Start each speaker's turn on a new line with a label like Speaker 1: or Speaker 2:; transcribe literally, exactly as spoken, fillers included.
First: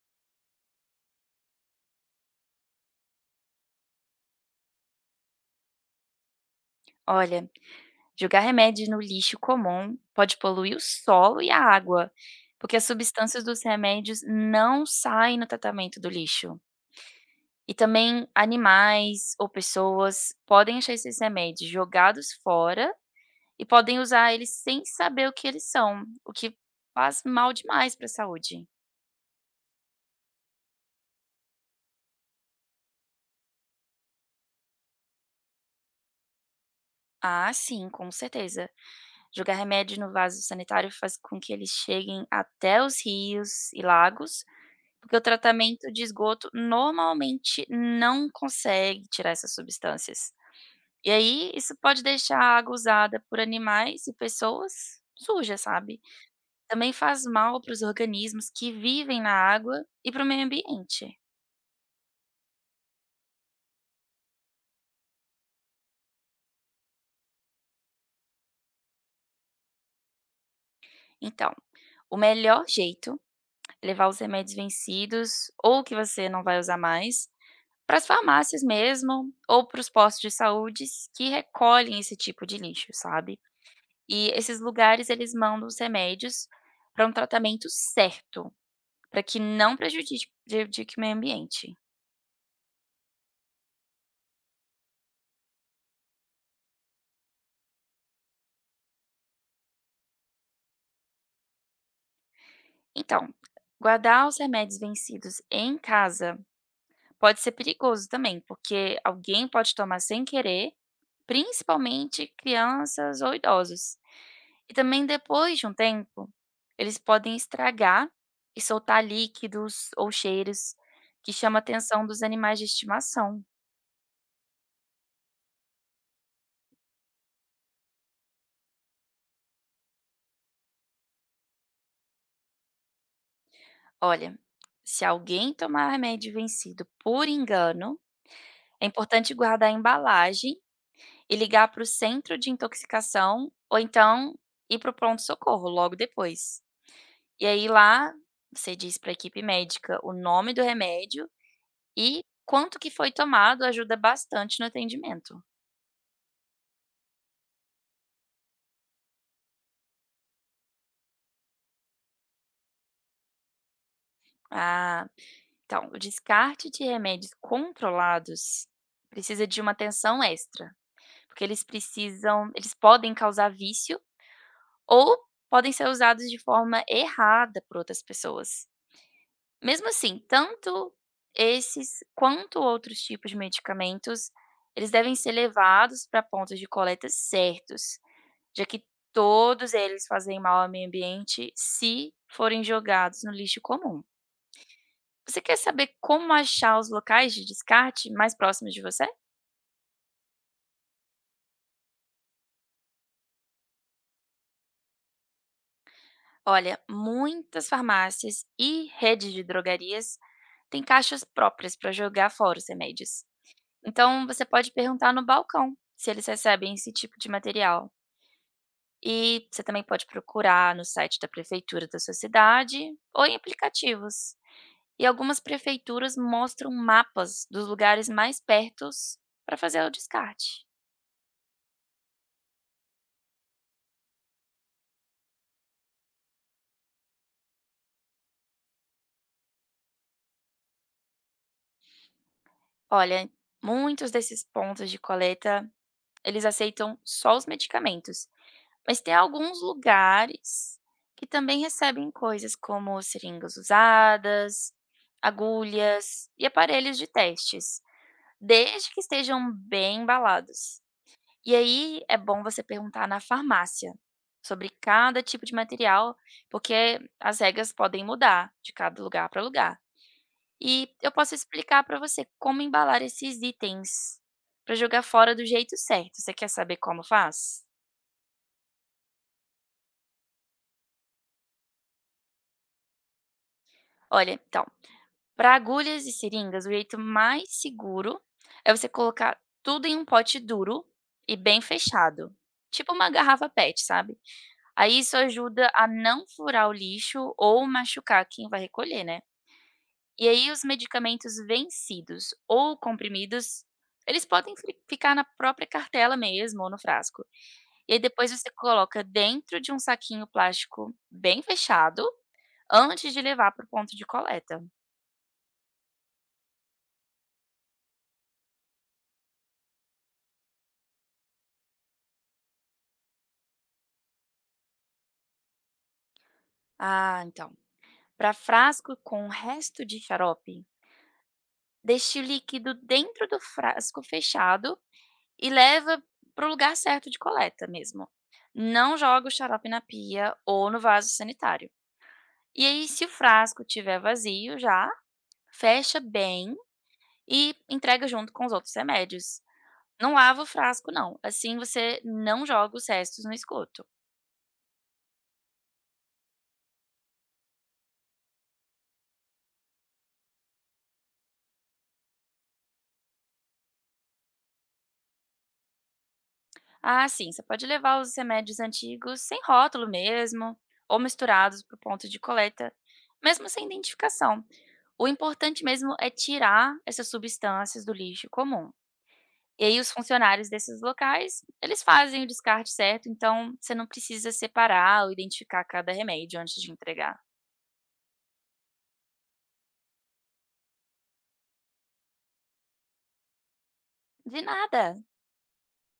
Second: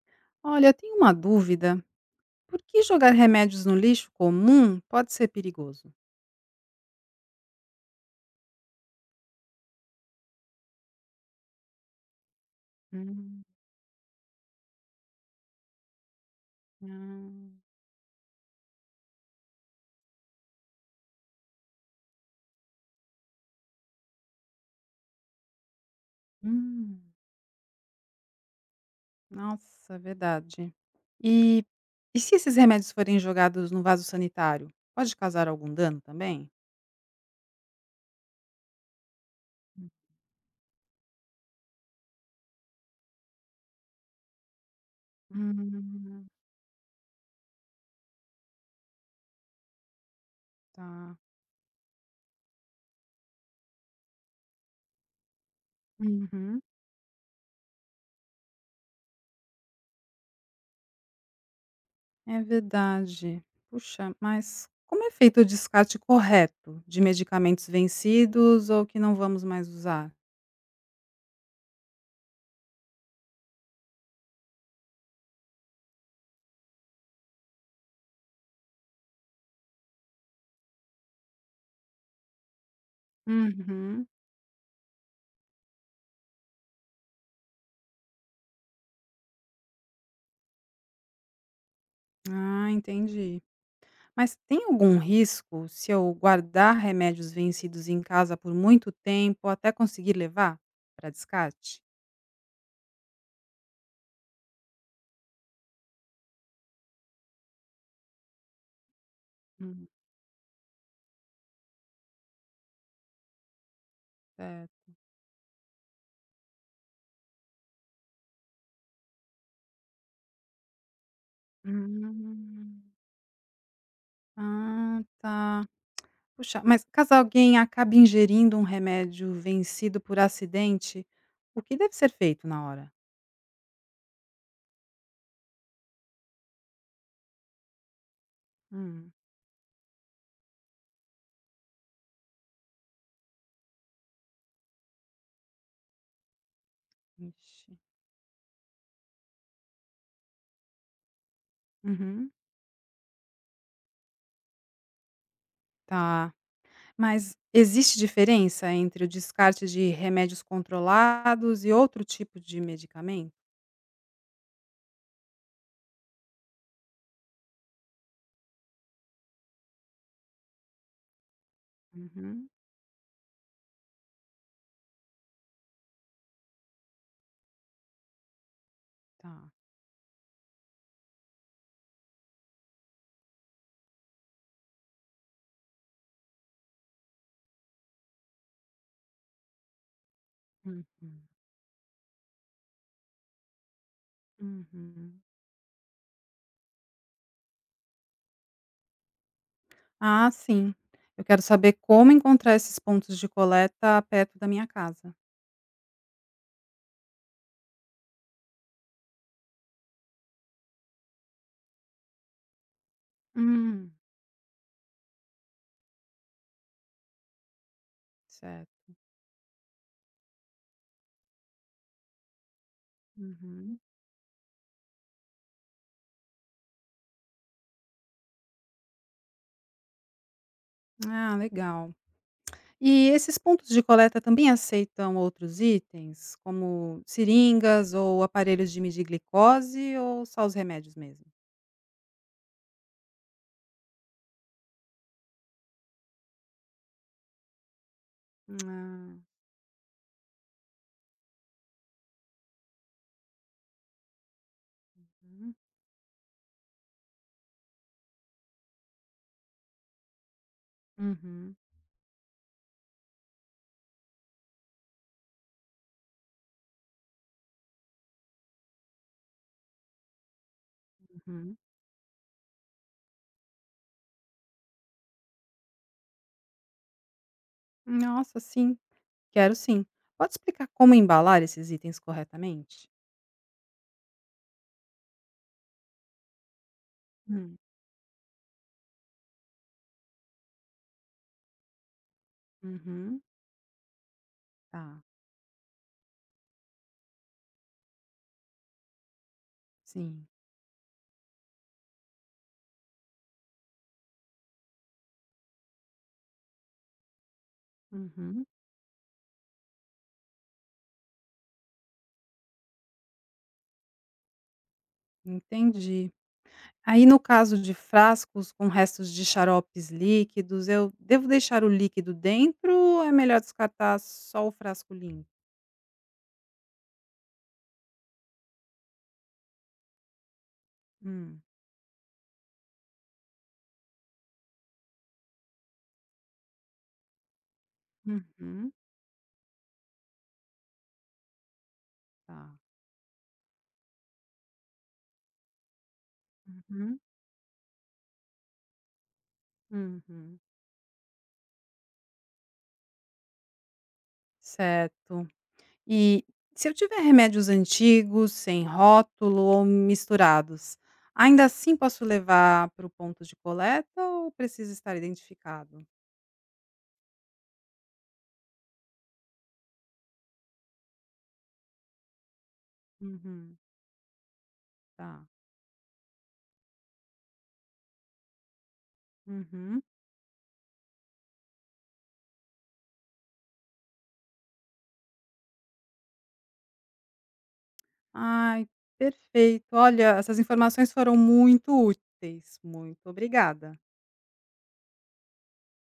Speaker 1: Olha, eu tenho uma dúvida. Por que jogar remédios no lixo comum pode ser perigoso?
Speaker 2: Olha, jogar remédios no lixo comum pode poluir o solo e a água, porque as
Speaker 1: Hum,
Speaker 2: substâncias dos remédios não saem no tratamento do lixo.
Speaker 1: ah,
Speaker 2: E também animais ou pessoas podem achar esses remédios jogados fora e podem usar eles sem saber o que eles são, o que
Speaker 1: hum,
Speaker 2: faz mal demais para a saúde.
Speaker 1: nossa, verdade. E, e se esses remédios forem jogados no vaso sanitário, pode causar algum dano também?
Speaker 2: Ah, sim, com certeza. Jogar remédio no vaso sanitário faz com que eles cheguem até os rios e lagos, porque o tratamento de
Speaker 1: Hum,
Speaker 2: esgoto normalmente não consegue tirar essas substâncias. E
Speaker 1: tá.
Speaker 2: aí isso pode deixar a água usada por animais e pessoas suja, sabe.
Speaker 1: Uhum,
Speaker 2: Também faz mal para os organismos que vivem na água e para o meio ambiente.
Speaker 1: é verdade. Puxa, mas como é feito o descarte correto de medicamentos vencidos ou que não vamos mais usar?
Speaker 2: Então, o melhor jeito é levar os remédios vencidos ou que você não vai usar mais para as farmácias mesmo ou para os postos de saúdes que recolhem esse tipo de lixo, sabe.
Speaker 1: Uhum.
Speaker 2: E esses lugares eles mandam os remédios para um tratamento certo, para que não prejudique prejudique o meio ambiente.
Speaker 1: Ah, entendi. Mas tem algum risco se eu guardar remédios vencidos em casa por muito tempo até conseguir levar para descarte?
Speaker 2: Então, guardar os remédios vencidos em casa pode ser perigoso também, porque alguém pode
Speaker 1: Hum,
Speaker 2: tomar sem querer, principalmente crianças ou idosos. E
Speaker 1: certo.
Speaker 2: também depois de um tempo, eles podem estragar e soltar líquidos ou cheiros que chama a atenção dos animais de
Speaker 1: Hum.
Speaker 2: estimação.
Speaker 1: Ah, tá. Puxa, mas caso alguém acabe ingerindo um remédio vencido por acidente, o que deve ser feito na hora?
Speaker 2: Olha, se alguém tomar remédio vencido por engano, é
Speaker 1: Hum,
Speaker 2: importante guardar a embalagem e ligar para o centro de intoxicação ou então ir para o pronto-socorro logo depois. E aí
Speaker 1: ixi.
Speaker 2: lá você diz para a equipe médica o nome do remédio e
Speaker 1: Uhum,
Speaker 2: quanto que foi tomado ajuda bastante no atendimento.
Speaker 1: tá. Mas existe diferença entre o descarte de remédios controlados e outro tipo de medicamento?
Speaker 2: Ah, então, o descarte de remédios controlados precisa de uma atenção extra, porque eles
Speaker 1: Uhum,
Speaker 2: precisam, eles podem causar vício ou podem ser usados de forma errada por outras pessoas.
Speaker 1: tá.
Speaker 2: Mesmo assim, tanto esses quanto outros tipos de medicamentos, eles devem ser levados para pontos de coleta certos, já que todos eles fazem mal ao
Speaker 1: Uhum,
Speaker 2: meio ambiente se forem jogados no lixo comum.
Speaker 1: uhum.
Speaker 2: Você quer saber como achar os locais de descarte mais próximos de você?
Speaker 1: Ah, sim. Eu quero saber como encontrar esses pontos de coleta perto da minha casa.
Speaker 2: Olha, muitas farmácias e redes de drogarias têm caixas próprias para jogar fora os remédios.
Speaker 1: Hum,
Speaker 2: Então você pode perguntar no balcão se eles recebem esse tipo de material.
Speaker 1: certo.
Speaker 2: E você também pode procurar no site da prefeitura da sua cidade ou em
Speaker 1: Uhum.
Speaker 2: aplicativos. E algumas prefeituras mostram mapas dos lugares mais pertos para fazer o descarte.
Speaker 1: Ah, legal. E esses pontos de coleta também aceitam outros itens, como seringas ou aparelhos de medir glicose ou só os remédios mesmo?
Speaker 2: Olha, muitos desses pontos de coleta, eles aceitam só os medicamentos, mas tem
Speaker 1: Ah,
Speaker 2: alguns lugares que também recebem coisas como seringas usadas,
Speaker 1: uhum.
Speaker 2: agulhas e aparelhos de testes, desde que estejam bem embalados. E
Speaker 1: Uhum,
Speaker 2: aí é bom você perguntar na farmácia sobre cada tipo de material, porque as regras podem mudar de cada lugar para lugar. E eu posso
Speaker 1: uhum.
Speaker 2: explicar para você como embalar esses itens para jogar fora do jeito certo. Você quer saber como faz?
Speaker 1: Nossa, sim, quero sim. Pode explicar como embalar esses itens corretamente?
Speaker 2: Olha, então, para agulhas e seringas, o jeito mais
Speaker 1: Hum.
Speaker 2: seguro é você colocar tudo em um pote duro e bem fechado, tipo uma
Speaker 1: Uhum,
Speaker 2: garrafa PET, sabe. Aí
Speaker 1: tá,
Speaker 2: isso ajuda a não furar o lixo ou machucar quem vai recolher, né.
Speaker 1: sim.
Speaker 2: E aí os medicamentos vencidos ou comprimidos, eles podem fri ficar na própria cartela mesmo ou no frasco. E aí depois
Speaker 1: Uhum,
Speaker 2: você coloca dentro de um saquinho plástico bem fechado, antes de levar para o ponto de coleta.
Speaker 1: entendi. Aí, no caso de frascos com restos de xaropes líquidos, eu devo deixar o líquido dentro ou é melhor descartar só o frasco limpo?
Speaker 2: Ah, então, para frasco com o resto de xarope,
Speaker 1: Hum,
Speaker 2: deixe o líquido dentro do frasco fechado e leva para o lugar certo de coleta mesmo.
Speaker 1: uhum,
Speaker 2: Não joga o xarope na pia ou no vaso sanitário.
Speaker 1: tá.
Speaker 2: E aí, se o frasco tiver vazio já, fecha bem
Speaker 1: Uhum,
Speaker 2: e entrega junto com os outros remédios. Não
Speaker 1: uhum.
Speaker 2: lava o frasco, não. Assim você não joga os restos no esgoto.
Speaker 1: Certo. E se eu tiver remédios antigos, sem rótulo ou misturados, ainda assim posso levar para o ponto de coleta ou precisa estar identificado?
Speaker 2: Ah, sim, você pode levar os remédios antigos sem rótulo mesmo, ou misturados para o ponto de coleta, mesmo
Speaker 1: Uhum,
Speaker 2: sem identificação. O
Speaker 1: tá.
Speaker 2: importante mesmo é tirar essas substâncias do lixo comum. E aí
Speaker 1: Uhum.
Speaker 2: os funcionários desses locais, eles fazem o descarte certo, então você não precisa separar ou identificar cada remédio antes de entregar.
Speaker 1: Ai, perfeito. Olha, essas informações foram muito úteis. Muito obrigada.
Speaker 2: De nada.